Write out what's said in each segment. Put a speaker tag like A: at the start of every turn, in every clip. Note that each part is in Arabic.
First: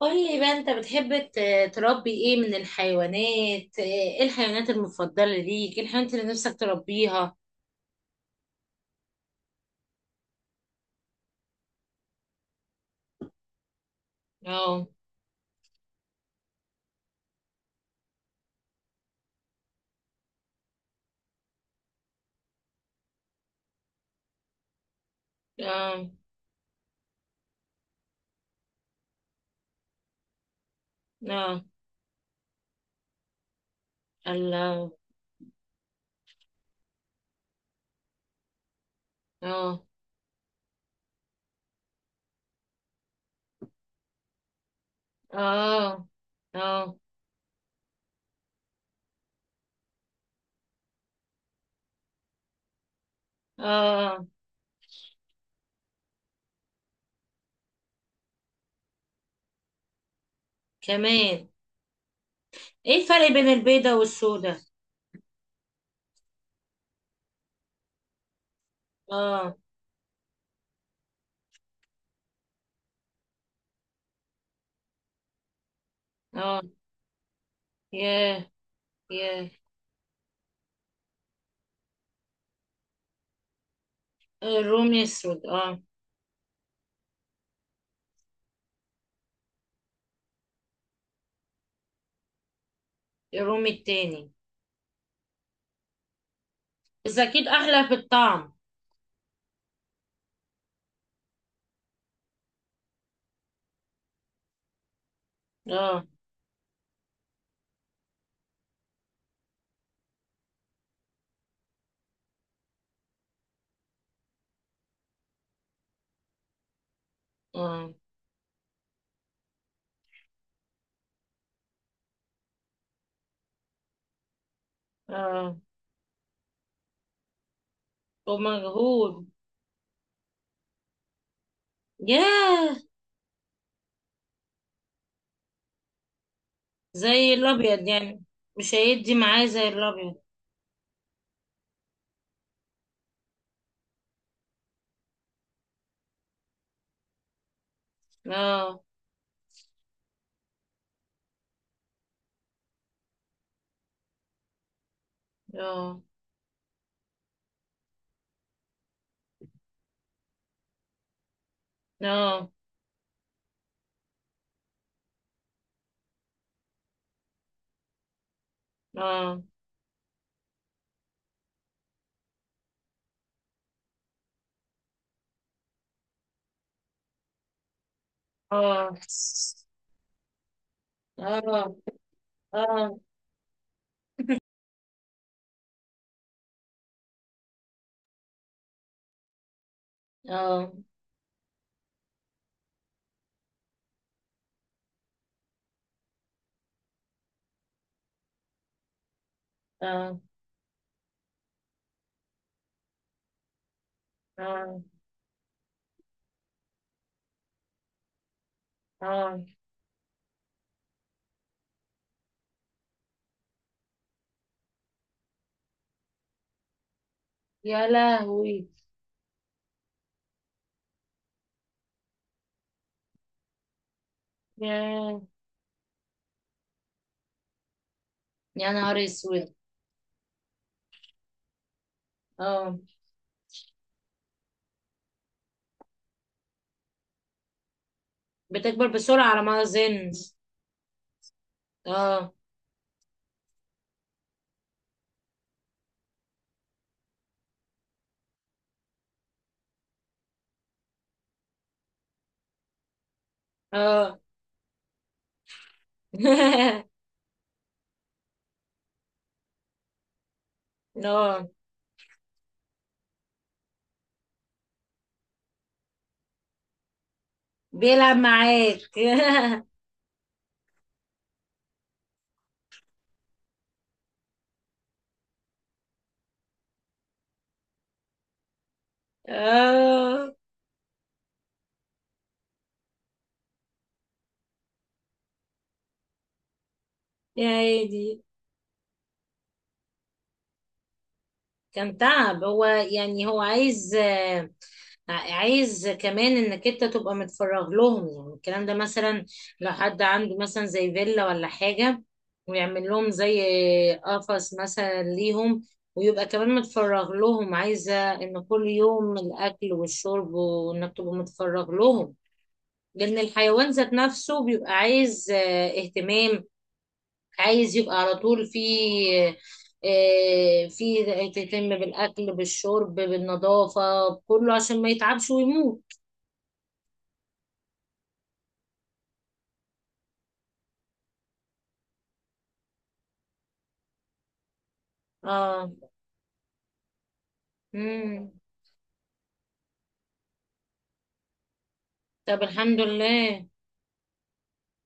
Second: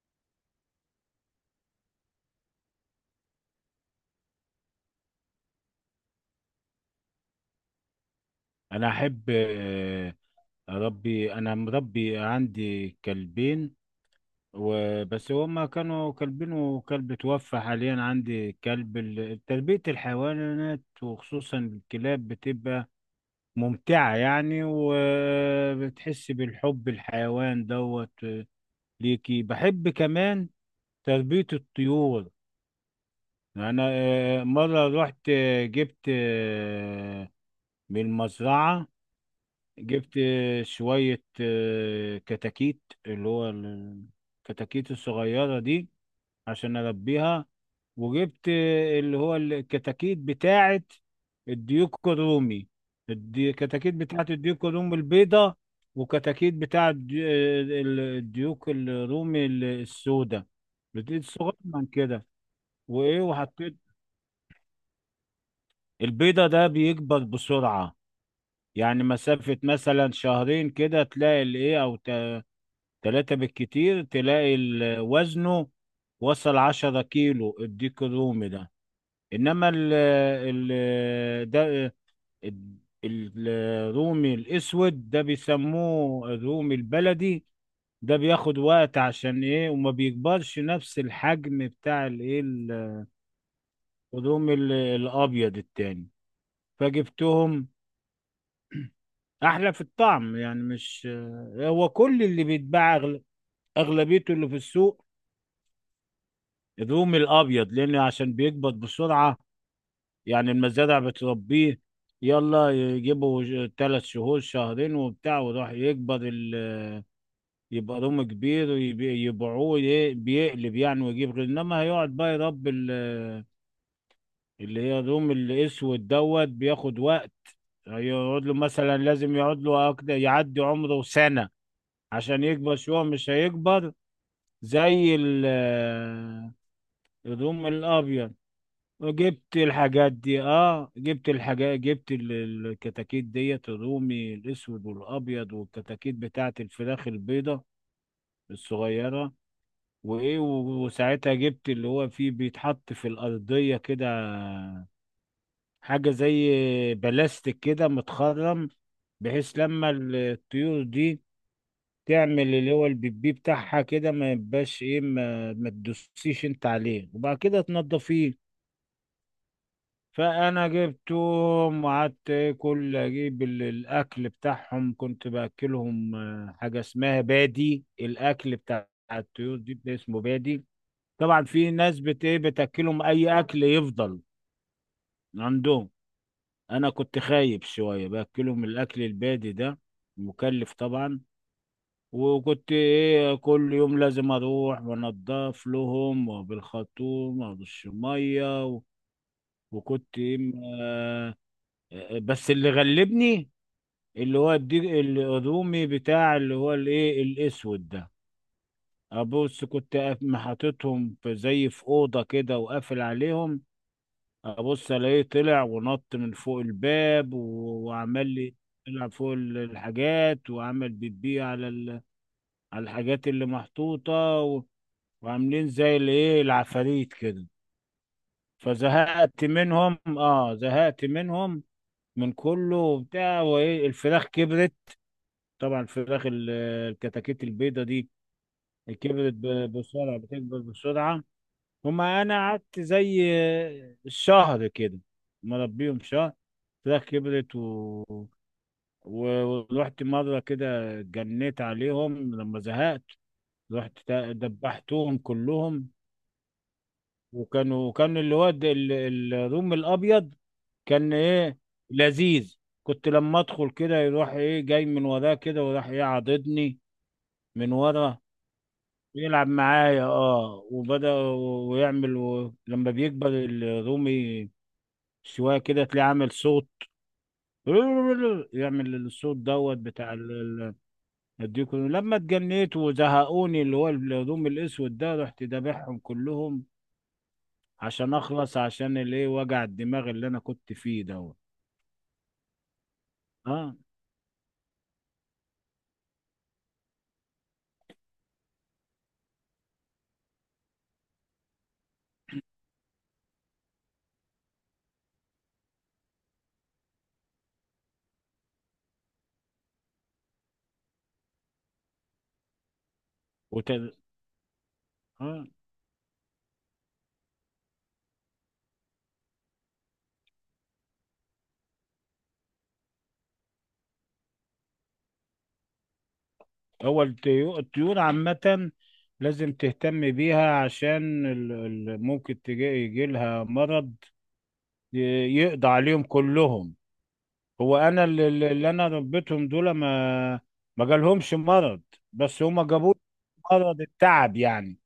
A: قولي بقى انت بتحب تربي ايه من الحيوانات؟ ايه الحيوانات المفضلة ليك؟ ايه الحيوانات اللي نفسك تربيها؟
B: انا احب اربي، انا مربي عندي كلبين
A: اه.
B: وبس. هما كانوا كلبين وكلب توفى، حاليا عندي كلب. تربية الحيوانات وخصوصا الكلاب بتبقى ممتعة يعني،
A: اه.
B: وبتحس بالحب الحيوان دوت ليكي. بحب كمان تربية
A: اه.
B: الطيور. انا مرة
A: الله.
B: رحت جبت من المزرعة،
A: اه.
B: جبت شوية كتاكيت، اللي هو الكتاكيت الصغيرة دي
A: اه.
B: عشان
A: اه.
B: أربيها. وجبت اللي هو الكتاكيت بتاعة الديك الرومي، كتاكيت بتاعة
A: اه.
B: الديك الرومي البيضة، وكتاكيت بتاعة الديوك الرومي السوداء. بتزيد
A: كمان.
B: صغير من كده،
A: ايه
B: وإيه
A: الفرق بين
B: وحطيت
A: البيضة والسوداء؟
B: البيضة ده بيكبر بسرعة. يعني
A: اه.
B: مسافة مثلا شهرين كده تلاقي الإيه، أو 3 بالكتير، تلاقي وزنه وصل
A: اه.
B: 10 كيلو الديك الرومي
A: ياه!
B: ده.
A: ياه!
B: إنما ال ده ال- الرومي
A: الرومي
B: الأسود ده
A: السود، اه.
B: بيسموه الرومي البلدي. ده بياخد وقت عشان إيه، وما بيكبرش نفس الحجم بتاع الإيه
A: الرومي التاني.
B: الرومي الأبيض التاني.
A: بس اكيد
B: فجبتهم.
A: احلى في الطعم.
B: أحلى في الطعم يعني، مش هو كل اللي بيتباع أغلبيته اللي في السوق
A: اه.
B: الرومي الابيض، لان عشان بيكبر بسرعه. يعني المزارع بتربيه، يلا يجيبوا 3 شهور شهرين وبتاع وراح يكبر.
A: اه.
B: يبقى رومي كبير ويبي- يبيعوه بيقلب يعني ويجيب غير. انما هيقعد بقى يربي اللي هي الرومي
A: اه.
B: الاسود دوت، بياخد وقت. هيقعد له مثلا،
A: ومجهول.
B: لازم يقعد له أكتر، يعدي عمره سنه عشان يكبر
A: ياه!
B: شويه، مش هيكبر زي
A: زي
B: الرومي
A: الابيض يعني.
B: الابيض.
A: مش هيدي معاه
B: جبت
A: زي
B: الحاجات
A: الابيض.
B: دي، اه جبت الحاجات، جبت الكتاكيت ديت الرومي الاسود والابيض، والكتاكيت بتاعت الفراخ البيضة
A: اه.
B: الصغيرة. وايه وساعتها جبت اللي هو فيه بيتحط في الارضية كده،
A: اه.
B: حاجة زي بلاستيك كده متخرم، بحيث لما الطيور دي تعمل
A: اه.
B: اللي هو البيبي بتاعها كده، ما يبقاش ايه، ما تدوسيش انت عليه، وبعد كده تنضفيه.
A: اه.
B: فانا جبتهم وقعدت كل اجيب الاكل بتاعهم، كنت باكلهم حاجه اسمها بادي، الاكل
A: اه.
B: بتاع الطيور دي ده اسمه بادي. طبعا في
A: اه.
B: ناس بت ايه
A: اه.
B: بتاكلهم اي اكل يفضل عندهم. انا كنت خايب شويه، باكلهم الاكل البادي ده
A: اه.
B: مكلف طبعا. وكنت ايه، كل يوم لازم اروح وانضف لهم، وبالخرطوم وبالشميه وكنت
A: اه.
B: ايه بس اللي غلبني اللي هو
A: اه.
B: الرومي بتاع اللي هو الايه الاسود ده.
A: اه.
B: ابص، كنت محطتهم في زي في اوضه كده وقافل عليهم. ابص الاقيه طلع ونط من فوق الباب
A: يا
B: وعمل لي،
A: لهوي!
B: طلع فوق الحاجات وعمل بيبي على على الحاجات اللي محطوطه و-
A: يا.
B: وعاملين زي الايه العفاريت كده.
A: يا نهار
B: فزهقت
A: اسود!
B: منهم، اه زهقت منهم من كله
A: اه.
B: وبتاع. وايه الفراخ كبرت، طبعا الفراخ الكتاكيت البيضة دي
A: بتكبر بسرعة
B: كبرت
A: على ما اظن.
B: بسرعة، بتكبر بسرعة. هما
A: اه.
B: أنا قعدت زي شهر كده مربيهم شهر، فراخ كبرت و... و... ورحت مرة كده، جنيت عليهم لما زهقت، رحت
A: اه.
B: دبحتهم كلهم. وكانوا، كان الواد الروم الأبيض كان
A: اه.
B: إيه لذيذ. كنت لما أدخل كده يروح إيه جاي من وراه كده، وراح إيه عاضدني من
A: بيلعب
B: ورا،
A: معاك.
B: يلعب معايا اه. وبدأ. لما بيكبر الرومي شوية كده تلاقيه عامل صوت، يعمل الصوت دوت بتاع
A: اه.
B: الديكور. لما اتجنيت وزهقوني اللي هو الرومي الاسود ده، رحت دابحهم كلهم
A: يا
B: عشان
A: هادي!
B: اخلص، عشان الايه وجع الدماغ اللي انا كنت فيه دوت.
A: كان تعب هو يعني، هو
B: اه.
A: عايز. عايز كمان انك انت تبقى متفرغ لهم، يعني الكلام ده مثلا لو حد عنده مثلا زي فيلا ولا حاجة ويعمل لهم زي قفص مثلا ليهم، ويبقى كمان متفرغ لهم، عايزة ان كل يوم الاكل والشرب وانك تبقى متفرغ لهم، لان الحيوان
B: وت...
A: ذات نفسه بيبقى عايز
B: اه.
A: اهتمام. عايز يبقى على طول في تهتم بالأكل بالشرب بالنظافة بكله عشان ما يتعبش ويموت.
B: هو الطيور عامة لازم تهتم بيها، عشان ممكن تجي يجي لها مرض يقضى
A: اه.
B: عليهم كلهم. هو انا اللي,
A: مم.
B: اللي انا ربيتهم دول، ما جالهمش مرض،
A: طب
B: بس هما
A: الحمد
B: جابوا
A: لله.
B: مرض التعب يعني،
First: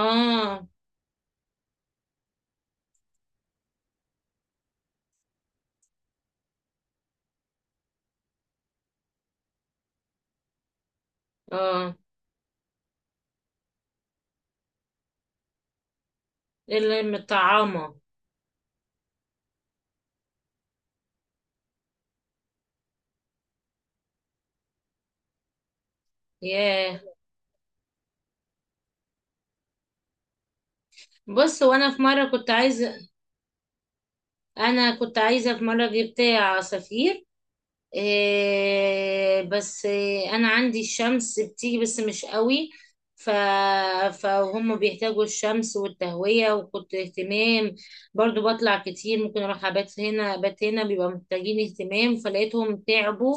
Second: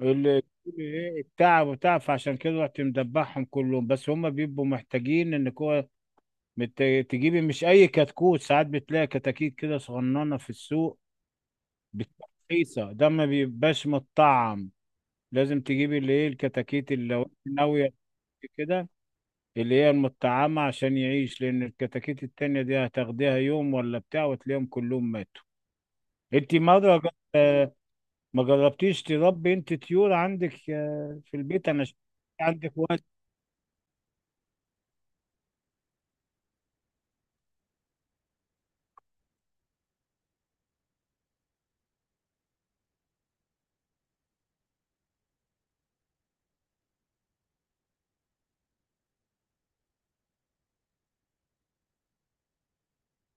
B: اللي ايه التعب وتعب. فعشان كده رحت مدبحهم كلهم. بس هما بيبقوا محتاجين انك هو مت- تجيبي، مش اي كتكوت. ساعات بتلاقي كتاكيت كده صغننه في السوق
A: اه.
B: بتبقى رخيصه، ده ما بيبقاش متطعم. لازم تجيبي اللي ايه الكتاكيت،
A: اللي
B: اللي لو إنت ناويه
A: مطعمة.
B: كده اللي هي المطعمة عشان يعيش، لأن الكتاكيت التانية دي هتاخديها يوم ولا بتاع وتلاقيهم كلهم ماتوا. انت مرة
A: ياه!
B: آه، ما جربتيش تربي انت طيور عندك في
A: بص
B: البيت؟ انا
A: وانا
B: شايف
A: في مرة كنت
B: عندك
A: عايزة
B: وقت.
A: انا كنت عايزة في مرة جبت عصافير. إيه، بس إيه، انا عندي الشمس بتيجي بس مش قوي. ف... فهم بيحتاجوا الشمس والتهوية، وكنت اهتمام برضو، بطلع كتير ممكن اروح ابات هنا ابات هنا، بيبقى محتاجين اهتمام فلقيتهم تعبوا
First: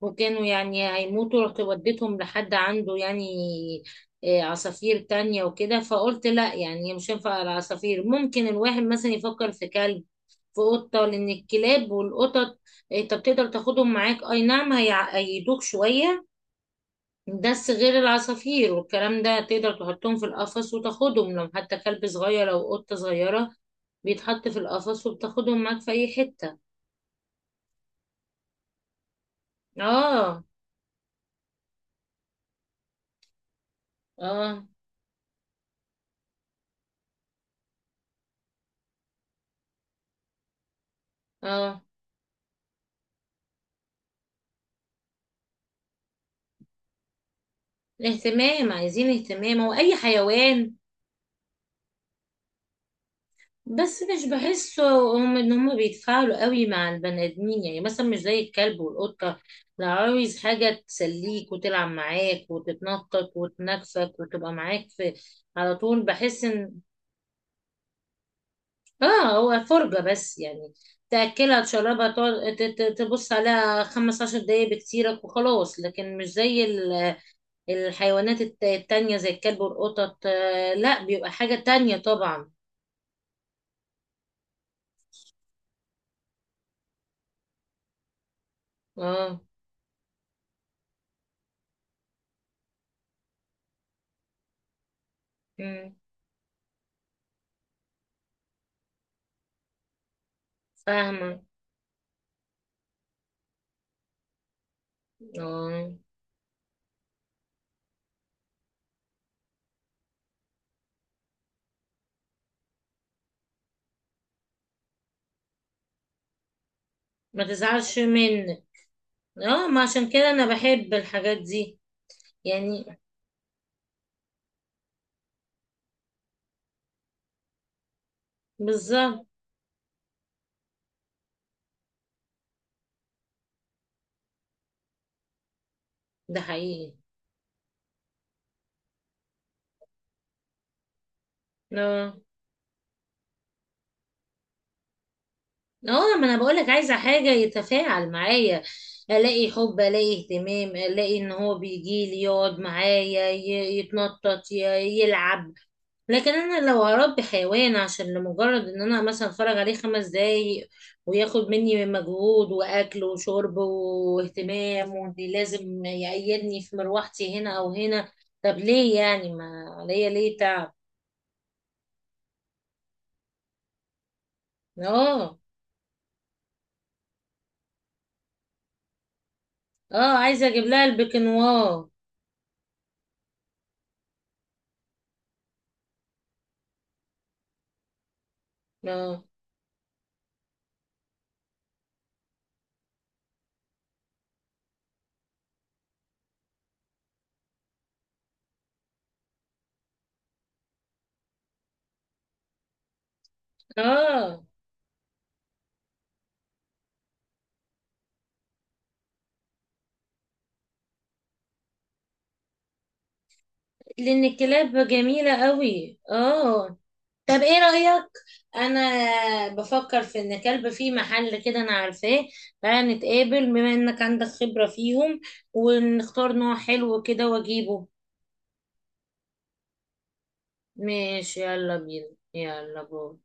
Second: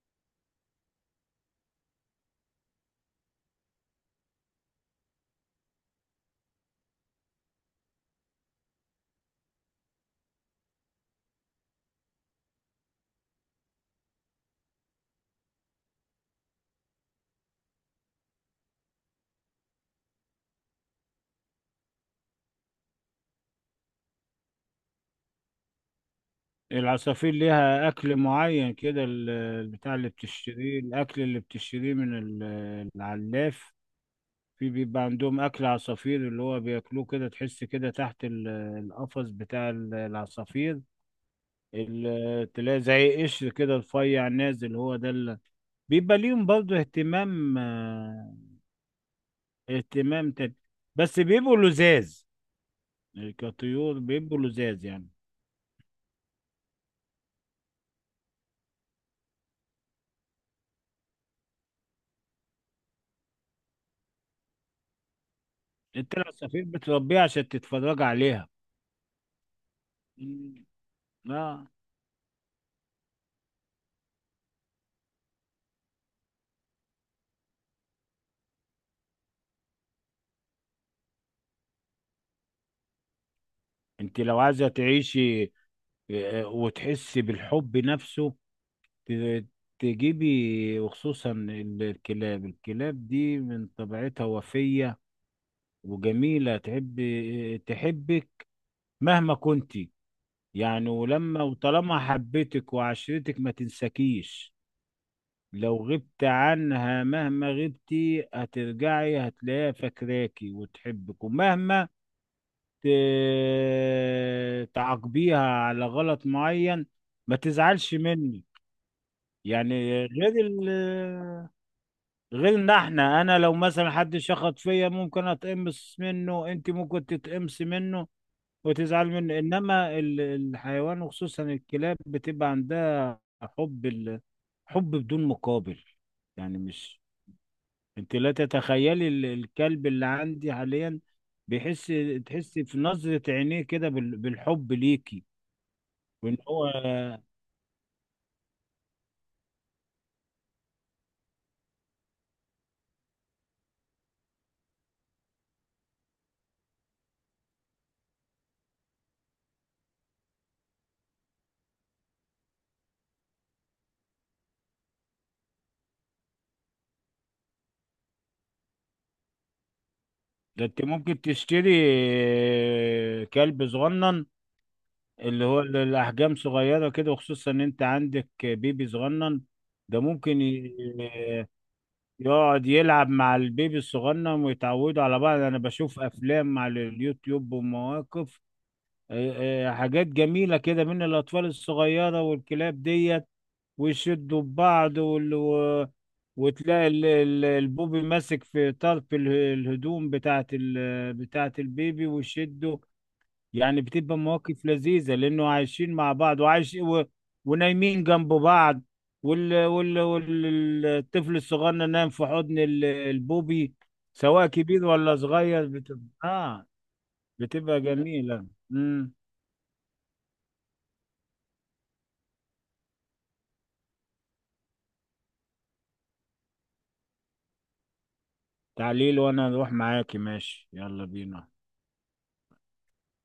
A: وكانوا يعني هيموتوا، رحت وديتهم لحد عنده يعني إيه، عصافير تانية وكده. فقلت لا يعني مش هينفع العصافير. ممكن الواحد مثلا يفكر في كلب في أوضة، لأن الكلاب والقطط، أنت بتقدر تاخدهم معاك، أي نعم هيعيدوك شوية، بس غير العصافير والكلام ده تقدر تحطهم في القفص وتاخدهم، لو حتى كلب صغير أو قطة صغيرة بيتحط في القفص وبتاخدهم معاك في أي حتة.
B: العصافير ليها اكل معين كده، البتاع اللي
A: اه.
B: بتشتريه، الاكل اللي بتشتريه من العلاف،
A: اه.
B: في بيبقى عندهم اكل عصافير اللي هو بياكلوه كده. تحس كده تحت القفص بتاع العصافير
A: اه.
B: تلاقي زي قشر كده رفيع نازل، هو ده اللي بيبقى ليهم برضه اهتمام،
A: اهتمام، عايزين اهتمام، هو أي
B: اهتمام تاني.
A: حيوان.
B: بس بيبقوا لزاز، كطيور
A: بس مش
B: بيبقوا
A: بحسه،
B: لزاز يعني.
A: هم ان هم بيتفاعلوا قوي مع البني ادمين. يعني مثلا مش زي الكلب والقطه لو عاوز حاجه تسليك وتلعب معاك وتتنطط وتنكفك وتبقى معاك في على طول،
B: انت لو
A: بحس
B: سفير
A: ان
B: بتربيها عشان تتفرج عليها.
A: اه هو فرجه بس
B: مم.
A: يعني، تاكلها
B: لا.
A: تشربها تقعد تبص عليها 15 دقايق بكتيرك وخلاص، لكن مش زي الحيوانات التانية زي الكلب والقطط، لا بيبقى حاجه تانية طبعا.
B: انت لو عايزة تعيشي وتحسي بالحب نفسه
A: اه.
B: ت- تجيبي، وخصوصا الكلاب. الكلاب دي من طبيعتها وفية
A: مم،
B: وجميلة، تحب تحبك مهما كنت يعني.
A: فاهمه.
B: ولما وطالما حبتك وعشرتك ما تنساكيش. لو
A: اه،
B: غبت عنها مهما غبتي هترجعي هتلاقيها فاكراكي وتحبك، ومهما تعاقبيها على غلط معين، ما
A: ما
B: تزعلش
A: تزعلش
B: مني.
A: منك. اه،
B: يعني
A: ما عشان كده
B: غير
A: انا
B: ال
A: بحب الحاجات دي
B: غير ان
A: يعني،
B: احنا، انا لو مثلا حد شخط فيا ممكن اتقمص منه، انت ممكن تتقمص منه وتزعل
A: بالظبط،
B: منه. انما الحيوان وخصوصا الكلاب بتبقى عندها حب حب بدون مقابل.
A: ده
B: يعني
A: حقيقي.
B: مش، انت لا تتخيلي الكلب اللي عندي حاليا بيحس،
A: اه.
B: تحسي في نظرة عينيه كده بالحب ليكي
A: اه، ما انا
B: وان هو.
A: بقولك عايزة حاجة يتفاعل معايا، الاقي حب الاقي اهتمام الاقي ان هو بيجي لي يقعد معايا يتنطط يلعب. لكن انا لو هربي حيوان عشان لمجرد ان انا مثلا اتفرج عليه 5 دقايق وياخد مني مجهود واكل وشرب واهتمام وان لازم يقيدني في مروحتي هنا او هنا، طب ليه يعني ما عليا ليه
B: ده
A: تعب.
B: انت ممكن تشتري كلب صغنن
A: اه.
B: اللي هو الاحجام صغيرة كده، وخصوصا ان انت عندك بيبي صغنن ده
A: اه،
B: ممكن
A: عايزه اجيب لها البكنوار.
B: يقعد يلعب مع البيبي الصغنن ويتعودوا على بعض. انا بشوف افلام على اليوتيوب ومواقف
A: اه.
B: آه، حاجات جميلة كده من الاطفال الصغيرة والكلاب ديت، ويشدوا ببعض وال... و- وتلاقي البوبي ماسك في طرف الهدوم بتاعت البيبي ويشده. يعني بتبقى
A: اه،
B: مواقف لذيذة لأنه عايشين مع بعض، وعايش و... ونايمين جنب بعض، الطفل الصغير نايم في حضن البوبي.
A: لان
B: سواء كبير
A: الكلاب
B: ولا
A: جميله
B: صغير
A: قوي.
B: بتبقى آه
A: اه. طب ايه
B: بتبقى
A: رأيك؟
B: جميلة.
A: انا
B: امم
A: بفكر في ان كلب في محل كده انا عارفاه، تعالى نتقابل بما انك عندك خبرة فيهم، ونختار نوع حلو كده واجيبه.
B: تعليل، وأنا أروح معاكي. ماشي يلا
A: ماشي
B: بينا.
A: يلا بينا. يلا باي.